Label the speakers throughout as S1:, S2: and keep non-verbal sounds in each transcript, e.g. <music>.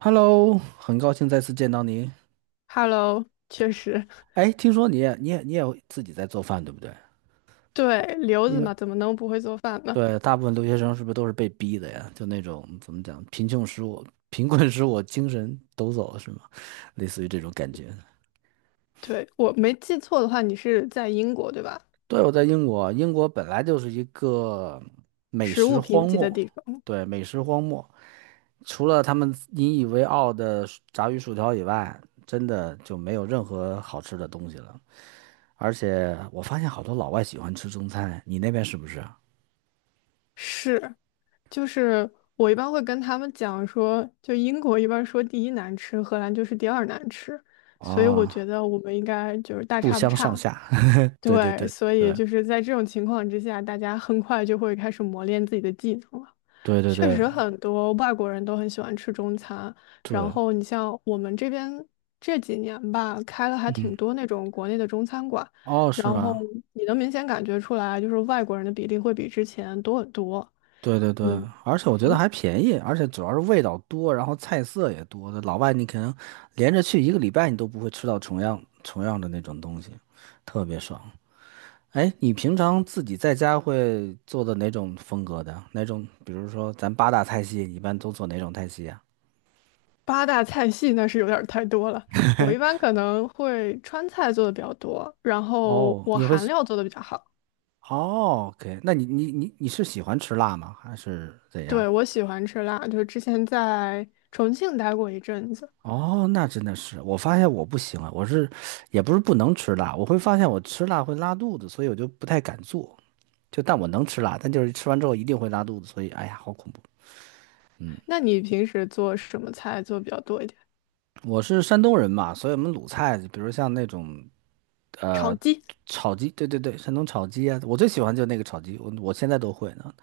S1: Hello，很高兴再次见到你。
S2: Hello，确实，
S1: 哎，听说你会自己在做饭，对不对？
S2: <laughs> 对，留
S1: 因
S2: 子
S1: 为
S2: 嘛，怎么能不会做饭呢？
S1: 对，大部分留学生是不是都是被逼的呀？就那种怎么讲，贫穷使我 <laughs> 贫困使我精神抖擞，是吗？类似于这种感觉。
S2: 对，我没记错的话，你是在英国，对吧？
S1: 对，我在英国，英国本来就是一个美
S2: 食物
S1: 食
S2: 贫
S1: 荒
S2: 瘠的
S1: 漠，
S2: 地方，
S1: 对，美食荒漠，除了他们引以为傲的薯炸鱼薯条以外，真的就没有任何好吃的东西了。而且我发现好多老外喜欢吃中餐，你那边是不是啊？
S2: 是。就是我一般会跟他们讲说，就英国一般说第一难吃，荷兰就是第二难吃，所以我
S1: 啊，
S2: 觉得我们应该就是大
S1: 不
S2: 差不
S1: 相上
S2: 差。
S1: 下。<laughs> 对对
S2: 对，
S1: 对
S2: 所以
S1: 对
S2: 就是在这种情况之下，大家很快就会开始磨练自己的技能了。
S1: 对对
S2: 确
S1: 对
S2: 实，很多外国人都很喜欢吃中餐，然
S1: 对，
S2: 后你像我们这边这几年吧，开了还挺
S1: 嗯，
S2: 多那种国内的中餐馆，
S1: 哦，是
S2: 然后
S1: 吗？
S2: 你能明显感觉出来，就是外国人的比例会比之前多很多。
S1: 对对对，而且我觉得还便宜，而且主要是味道多，然后菜色也多，老外你可能连着去一个礼拜，你都不会吃到重样的那种东西，特别爽。哎，你平常自己在家会做的哪种风格的？哪种？比如说咱八大菜系，你一般都做哪种菜系呀？
S2: 八大菜系那是有点儿太多了。我一般可能会川菜做的比较多，然后
S1: 哦，
S2: 我
S1: 你会
S2: 韩料做的比较好。
S1: 哦，OK，那你是喜欢吃辣吗？还是怎样？
S2: 对，我喜欢吃辣，就是之前在重庆待过一阵子。
S1: 哦，那真的是，我发现我不行啊，也不是不能吃辣，我会发现我吃辣会拉肚子，所以我就不太敢做。就但我能吃辣，但就是吃完之后一定会拉肚子，所以哎呀，好恐怖。
S2: 那你平时做什么菜做得比较多一点？
S1: 我是山东人嘛，所以我们鲁菜，比如像那种
S2: 炒
S1: 呃
S2: 鸡
S1: 炒鸡，对对对，山东炒鸡啊，我最喜欢就那个炒鸡，我现在都会呢。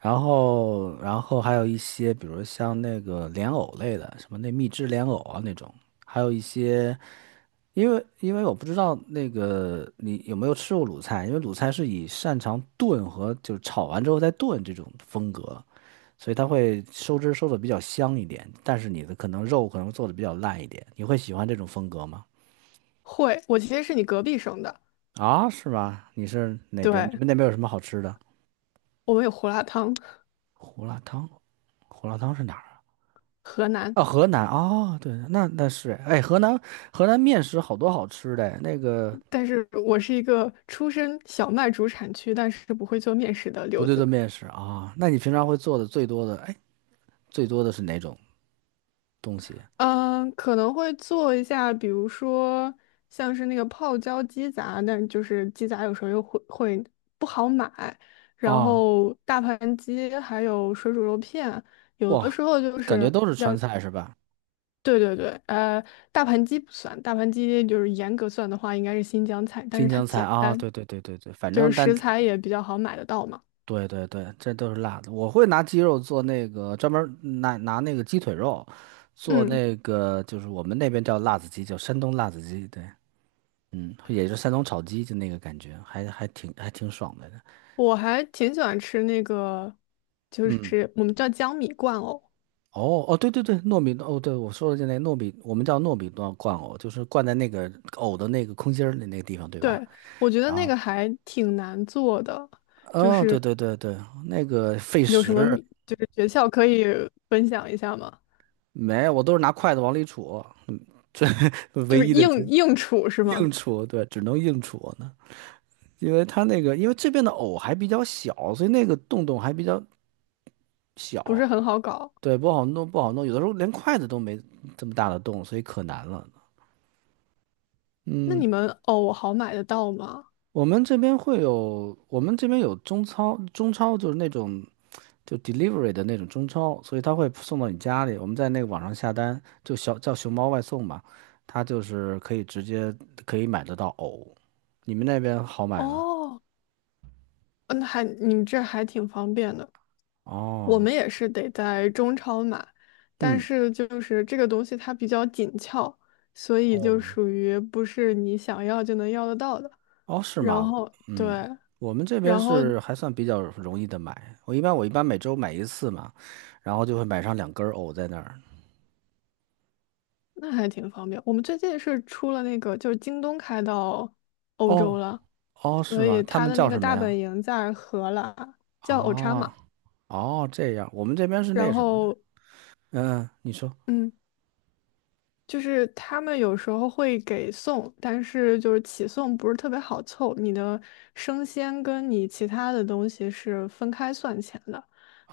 S1: 然后还有一些，比如像那个莲藕类的，什么那蜜汁莲藕啊那种，还有一些，因为我不知道那个你有没有吃过鲁菜，因为鲁菜是以擅长炖和就是炒完之后再炖这种风格，所以它会收汁儿收的比较香一点，但是你的可能肉可能做的比较烂一点。你会喜欢这种风格吗？
S2: 会，我其实是你隔壁省的，
S1: 啊，是吗？你是哪边？你
S2: 对，
S1: 们那边有什么好吃的？
S2: 我们有胡辣汤，
S1: 胡辣汤，胡辣汤是哪儿啊？
S2: 河南，
S1: 啊，河南啊，对，那那是，哎，河南面食好多好吃的，那个
S2: 但是我是一个出身小麦主产区，但是不会做面食的
S1: 不
S2: 留
S1: 对的
S2: 子。
S1: 面食啊，那你平常会做的最多的，哎，最多的是哪种东西
S2: 嗯，可能会做一下，比如说像是那个泡椒鸡杂，但就是鸡杂有时候又会不好买，然
S1: 啊？
S2: 后大盘鸡还有水煮肉片，有的
S1: 哇，
S2: 时候就
S1: 感觉
S2: 是
S1: 都是川菜是吧？
S2: 对对对，大盘鸡不算，大盘鸡就是严格算的话应该是新疆菜，但
S1: 新
S2: 是它
S1: 疆菜
S2: 简
S1: 啊，
S2: 单，
S1: 对对对对对，反
S2: 就是
S1: 正但
S2: 食材也比较好买得到嘛。
S1: 对对对，这都是辣的。我会拿鸡肉做那个专门儿拿那个鸡腿肉做
S2: 嗯，
S1: 那个，就是我们那边叫辣子鸡，叫山东辣子鸡。对，嗯，也是山东炒鸡，就那个感觉，还挺爽的。
S2: 我还挺喜欢吃那个，就
S1: 嗯，
S2: 是我们叫江米罐藕。
S1: 哦哦，对对对，糯米哦，对我说的就那糯米，我们叫糯米罐罐藕，就是灌在那个藕的那个空心儿的那个地方，对吧？
S2: 对，我觉得
S1: 然
S2: 那
S1: 后，
S2: 个还挺难做的，就
S1: 哦，对
S2: 是
S1: 对对对，那个费
S2: 有什么
S1: 时，
S2: 秘就是诀窍可以分享一下吗？
S1: 没，我都是拿筷子往里杵，嗯，这 <laughs> 唯
S2: 就是
S1: 一的。
S2: 硬处是吗？
S1: 硬戳，对，只能硬戳呢，因为它那个，因为这边的藕还比较小，所以那个洞洞还比较
S2: 不
S1: 小，
S2: 是很好搞。
S1: 对，不好弄，不好弄，有的时候连筷子都没这么大的洞，所以可难了。
S2: 那
S1: 嗯，
S2: 你们哦，好买得到吗？
S1: 我们这边会有，我们这边有中超，中超就是那种就 delivery 的那种中超，所以他会送到你家里。我们在那个网上下单，就小叫熊猫外送嘛，它就是可以直接可以买得到藕。你们那边好买吗？
S2: 哦，那还你们这还挺方便的。我
S1: 哦，
S2: 们也是得在中超买，但
S1: 嗯，
S2: 是就是这个东西它比较紧俏，所以就
S1: 哦，
S2: 属于不是你想要就能要得到的。
S1: 哦，是
S2: 然
S1: 吗？
S2: 后
S1: 嗯，
S2: 对。
S1: 我们这边
S2: 然后
S1: 是还算比较容易的买。我一般每周买一次嘛，然后就会买上两根儿藕在那儿。
S2: 那还挺方便。我们最近是出了那个，就是京东开到欧洲
S1: 哦，
S2: 了，
S1: 哦，是
S2: 所
S1: 吗？
S2: 以
S1: 他
S2: 它
S1: 们
S2: 的
S1: 叫
S2: 那个
S1: 什么
S2: 大本
S1: 呀？
S2: 营在荷兰，叫 Ochama。
S1: 啊，哦，这样，我们这边是那
S2: 然
S1: 什么的。
S2: 后，
S1: 嗯，你说，
S2: 嗯，就是他们有时候会给送，但是就是起送不是特别好凑，你的生鲜跟你其他的东西是分开算钱的，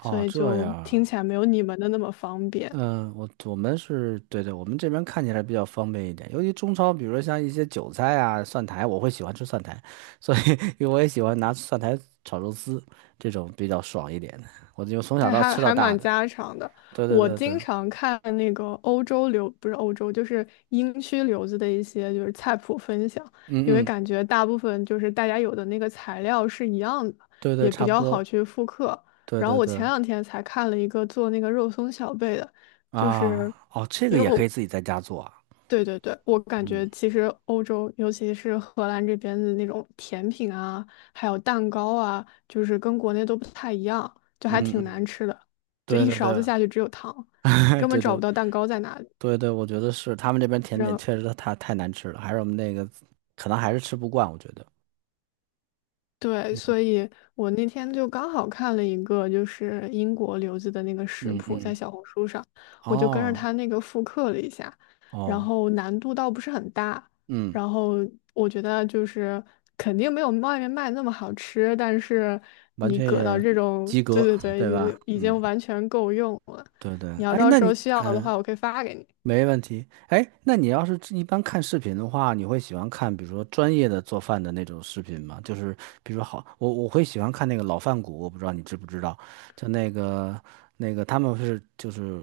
S2: 所以
S1: 这
S2: 就听
S1: 样，
S2: 起来没有你们的那么方便。
S1: 嗯，我们是对对，我们这边看起来比较方便一点。尤其中超，比如说像一些韭菜啊、蒜苔，我会喜欢吃蒜苔，所以 <laughs> 因为我也喜欢拿蒜苔炒肉丝，这种比较爽一点。的。我就从小
S2: 哎，
S1: 到
S2: 还
S1: 吃到
S2: 还
S1: 大
S2: 蛮
S1: 的。
S2: 家常的。
S1: 对对
S2: 我
S1: 对对，
S2: 经常看那个欧洲流，不是欧洲，就是英区留子的一些就是菜谱分享，因为
S1: 嗯嗯，
S2: 感觉大部分就是大家有的那个材料是一样的，
S1: 对对，
S2: 也比
S1: 差不
S2: 较好
S1: 多。
S2: 去复刻。
S1: 对
S2: 然后
S1: 对
S2: 我前
S1: 对，
S2: 两天才看了一个做那个肉松小贝的，就
S1: 啊，
S2: 是
S1: 哦，这个
S2: 因为
S1: 也可
S2: 我
S1: 以自己在家做啊。
S2: 对对对，我感觉
S1: 嗯
S2: 其实欧洲，尤其是荷兰这边的那种甜品啊，还有蛋糕啊，就是跟国内都不太一样，就还
S1: 嗯
S2: 挺难
S1: 嗯，
S2: 吃的，就
S1: 对
S2: 一
S1: 对
S2: 勺子
S1: 对，
S2: 下去只有糖，你
S1: <laughs>
S2: 根本
S1: 对对
S2: 找不到蛋糕在哪里。
S1: 对对，我觉得是他们这边甜点确实太难吃了，还是我们那个可能还是吃不惯，我觉得。
S2: 对，所以我那天就刚好看了一个，就是英国留子的那个食
S1: 嗯
S2: 谱，在
S1: 嗯。
S2: 小红书上，我就跟着他
S1: 哦
S2: 那个复刻了一下，然
S1: 哦，
S2: 后难度倒不是很大，
S1: 嗯，
S2: 然后我觉得就是肯定没有外面卖那么好吃，但是
S1: 完
S2: 你
S1: 全
S2: 搁到
S1: 也
S2: 这种，
S1: 及
S2: 对
S1: 格，
S2: 对对，
S1: 对吧？
S2: 已已
S1: 嗯，
S2: 经完全够用了。
S1: 对对。
S2: 你要
S1: 哎，
S2: 到
S1: 那
S2: 时
S1: 你
S2: 候需要的
S1: 嗯、呃
S2: 话，我可以发给你，
S1: 没问题。哎，那你要是一般看视频的话，你会喜欢看比如说专业的做饭的那种视频吗？就是比如说好，我会喜欢看那个老饭骨，我不知道你知不知道，就那个那个他们是就是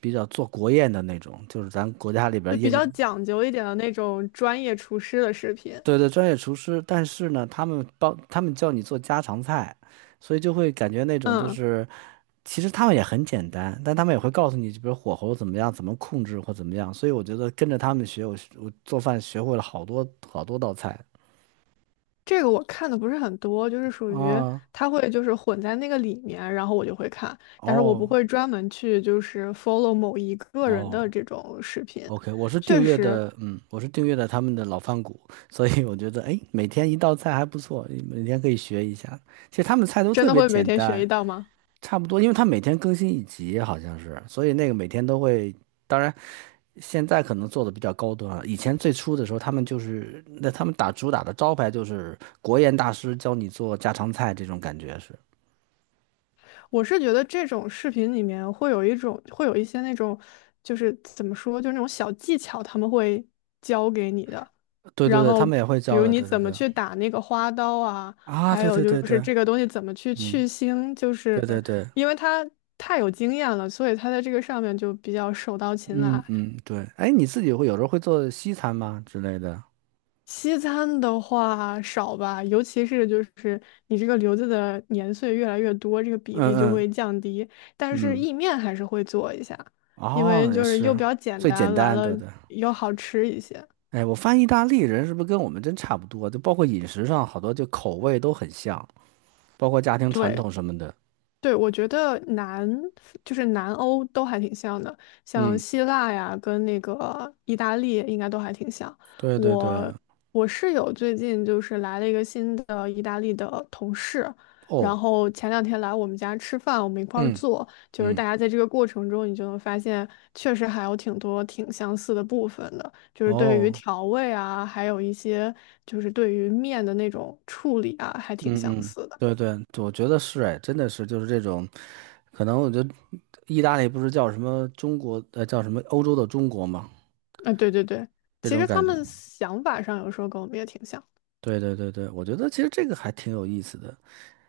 S1: 比较做国宴的那种，就是咱国家里
S2: 就
S1: 边
S2: 比
S1: 宴
S2: 较讲究一点的那种专业厨师的视频。
S1: 对对，专业厨师，但是呢，他们帮他们教你做家常菜，所以就会感觉那种就
S2: 嗯。
S1: 是，其实他们也很简单，但他们也会告诉你，比如火候怎么样，怎么控制或怎么样。所以我觉得跟着他们学，我做饭学会了好多好多道菜
S2: 这个我看的不是很多，就是属于
S1: 啊。
S2: 它会就是混在那个里面，然后我就会看，但是我不
S1: 哦
S2: 会专门去就是 follow 某一个人的
S1: 哦
S2: 这种视频。
S1: ，OK，我是订
S2: 确
S1: 阅
S2: 实，
S1: 的，嗯，我是订阅的他们的老饭骨，所以我觉得哎，每天一道菜还不错，每天可以学一下。其实他们菜都
S2: 真
S1: 特
S2: 的
S1: 别
S2: 会每
S1: 简
S2: 天学
S1: 单。
S2: 一道吗？
S1: 差不多，因为他每天更新一集，好像是，所以那个每天都会。当然，现在可能做的比较高端啊。以前最初的时候，他们就是那他们打主打的招牌就是国宴大师教你做家常菜这种感觉是。
S2: 我是觉得这种视频里面会有一种，会有一些那种，就是怎么说，就是那种小技巧，他们会教给你的。
S1: 对对
S2: 然
S1: 对，他
S2: 后，
S1: 们也会
S2: 比
S1: 教
S2: 如
S1: 的。
S2: 你
S1: 对对
S2: 怎么
S1: 对。
S2: 去打那个花刀啊，
S1: 啊，
S2: 还
S1: 对
S2: 有
S1: 对
S2: 就
S1: 对
S2: 是
S1: 对，
S2: 这个东西怎么去
S1: 嗯，
S2: 去腥，就是
S1: 对对对，
S2: 因为他太有经验了，所以他在这个上面就比较手到擒
S1: 嗯
S2: 来。
S1: 嗯对。哎，你自己会有时候会做西餐吗之类的？
S2: 西餐的话少吧，尤其是就是你这个留子的年岁越来越多，这个比
S1: 嗯
S2: 例就
S1: 嗯
S2: 会降低。但是
S1: 嗯，
S2: 意面还是会做一下，因
S1: 哦，
S2: 为
S1: 也
S2: 就是又
S1: 是
S2: 比较简
S1: 最简
S2: 单，完
S1: 单，
S2: 了
S1: 对对。
S2: 又好吃一些。
S1: 哎，我发现意大利人是不是跟我们真差不多？就包括饮食上，好多就口味都很像，包括家庭传
S2: 对。
S1: 统什么的。
S2: 对，我觉得南就是南欧都还挺像的，像
S1: 嗯，
S2: 希腊呀，跟那个意大利应该都还挺像。
S1: 对对对，
S2: 我我室友最近就是来了一个新的意大利的同事，然
S1: 哦，
S2: 后前两天来我们家吃饭，我们一块儿
S1: 嗯
S2: 做，就是
S1: 嗯，
S2: 大家在这个过程中，你就能发现确实还有挺多挺相似的部分的，就是对于
S1: 哦，
S2: 调味啊，还有一些就是对于面的那种处理啊，还挺相
S1: 嗯嗯，
S2: 似的。
S1: 对对，我觉得是哎，真的是就是这种，可能我觉得意大利不是叫什么中国，叫什么欧洲的中国吗？
S2: 啊，对对对，
S1: 这
S2: 其
S1: 种
S2: 实他
S1: 感觉。
S2: 们想法上有时候跟我们也挺像。
S1: 对对对对，我觉得其实这个还挺有意思的。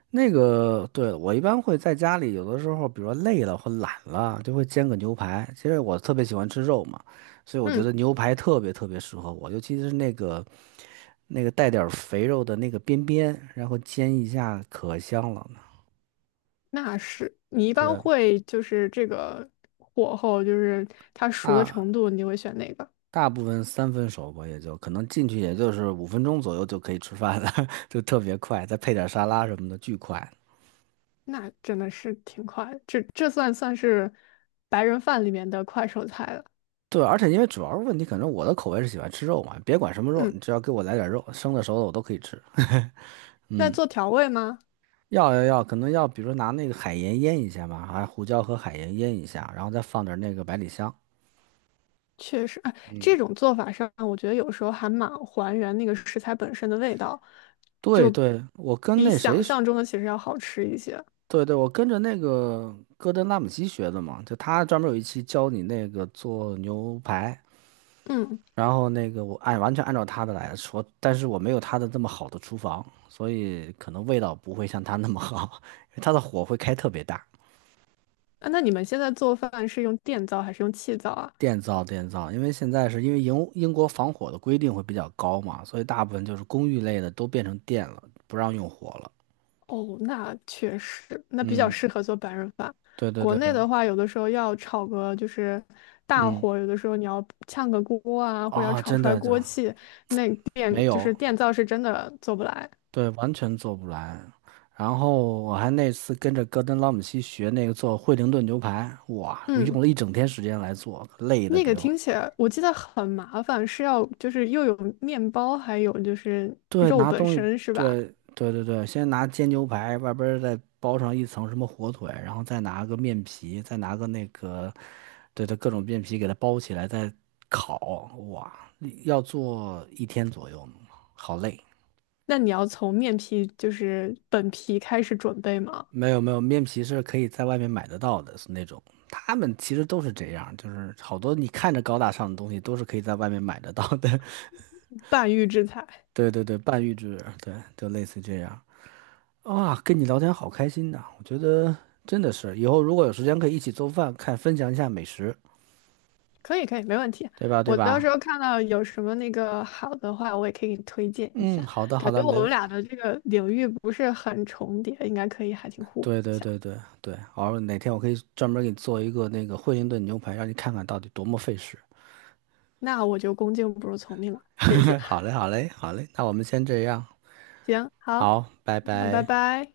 S1: 那个，对，我一般会在家里，有的时候，比如说累了或懒了，就会煎个牛排。其实我特别喜欢吃肉嘛，所以我觉得
S2: 嗯，
S1: 牛排特别特别适合我，尤其是那个带点儿肥肉的那个边边，然后煎一下，可香了呢。
S2: 那是你一般
S1: 对，
S2: 会就是这个火候，就是它熟的程
S1: 大
S2: 度，你会选哪个？
S1: 大部分三分熟吧，也就可能进去也就是五分钟左右就可以吃饭了，<laughs> 就特别快，再配点沙拉什么的，巨快。
S2: 那真的是挺快的这算是白人饭里面的快手菜了。
S1: 对，而且因为主要是问题，可能我的口味是喜欢吃肉嘛，别管什么肉，你
S2: 嗯，
S1: 只要给我来点肉，生的熟的我都可以吃。<laughs>
S2: 那做调味吗？
S1: 要要要，可能要比如说拿那个海盐腌一下嘛，还胡椒和海盐腌一下，然后再放点那个百里香。
S2: 确实，啊，这种做法上，我觉得有时候还蛮还原那个食材本身的味道，
S1: 对
S2: 就
S1: 对，我跟
S2: 比
S1: 那谁
S2: 想
S1: 学
S2: 象中的其实要好吃一些。
S1: 对对，我跟着那个戈登拉姆齐学的嘛，就他专门有一期教你那个做牛排，
S2: 嗯。
S1: 然后那个我按完全按照他的来说，但是我没有他的这么好的厨房，所以可能味道不会像他那么好，<laughs> 因为他的火会开特别大。
S2: 啊，那你们现在做饭是用电灶还是用气灶啊？
S1: 电灶，电灶，因为现在是因为英国防火的规定会比较高嘛，所以大部分就是公寓类的都变成电了，不让用火了。
S2: 哦，那确实，那比较
S1: 嗯，
S2: 适合做白人饭。
S1: 对对
S2: 国
S1: 对，
S2: 内的话，有的时候要炒个就是大
S1: 嗯，
S2: 火，有的时候你要炝个锅啊，或者要
S1: 啊、
S2: 炒
S1: 真
S2: 出来
S1: 的就
S2: 锅气，那
S1: 没有，
S2: 电灶是真的做不来。
S1: 对，完全做不来。然后我还那次跟着戈登拉姆西学那个做惠灵顿牛排，哇，我
S2: 嗯，
S1: 用了一整天时间来做，累的
S2: 那个
S1: 给我。
S2: 听起来我记得很麻烦，是要就是又有面包，还有就是
S1: 对，
S2: 肉
S1: 拿
S2: 本
S1: 东西，
S2: 身是吧？
S1: 对对对对，先拿煎牛排，外边儿再包上一层什么火腿，然后再拿个面皮，再拿个那个，对对，各种面皮给它包起来，再烤。哇，要做一天左右呢好累。
S2: 那你要从面皮就是本皮开始准备吗？
S1: 没有没有，面皮是可以在外面买得到的，是那种。他们其实都是这样，就是好多你看着高大上的东西都是可以在外面买得到的。
S2: 半预制菜。
S1: <laughs> 对对对，半预制，对，就类似这样。啊，跟你聊天好开心呐！我觉得真的是，以后如果有时间可以一起做饭，看分享一下美食，
S2: 可以可以，没问题。
S1: 对吧？对
S2: 我到
S1: 吧？
S2: 时候看到有什么那个好的话，我也可以给你推荐一
S1: 嗯，
S2: 下。
S1: 好的，
S2: 感
S1: 好的，
S2: 觉
S1: 没，
S2: 我们俩的这个领域不是很重叠，应该可以还挺互补
S1: 对
S2: 一
S1: 对
S2: 下。
S1: 对对对，好，哪天我可以专门给你做一个那个惠灵顿牛排，让你看看到底多么费事。
S2: 那我就恭敬不如从命了，谢谢。
S1: <laughs> 好嘞，好嘞，好嘞，那我们先这样，
S2: 行，好，
S1: 好，拜
S2: 那拜
S1: 拜。
S2: 拜。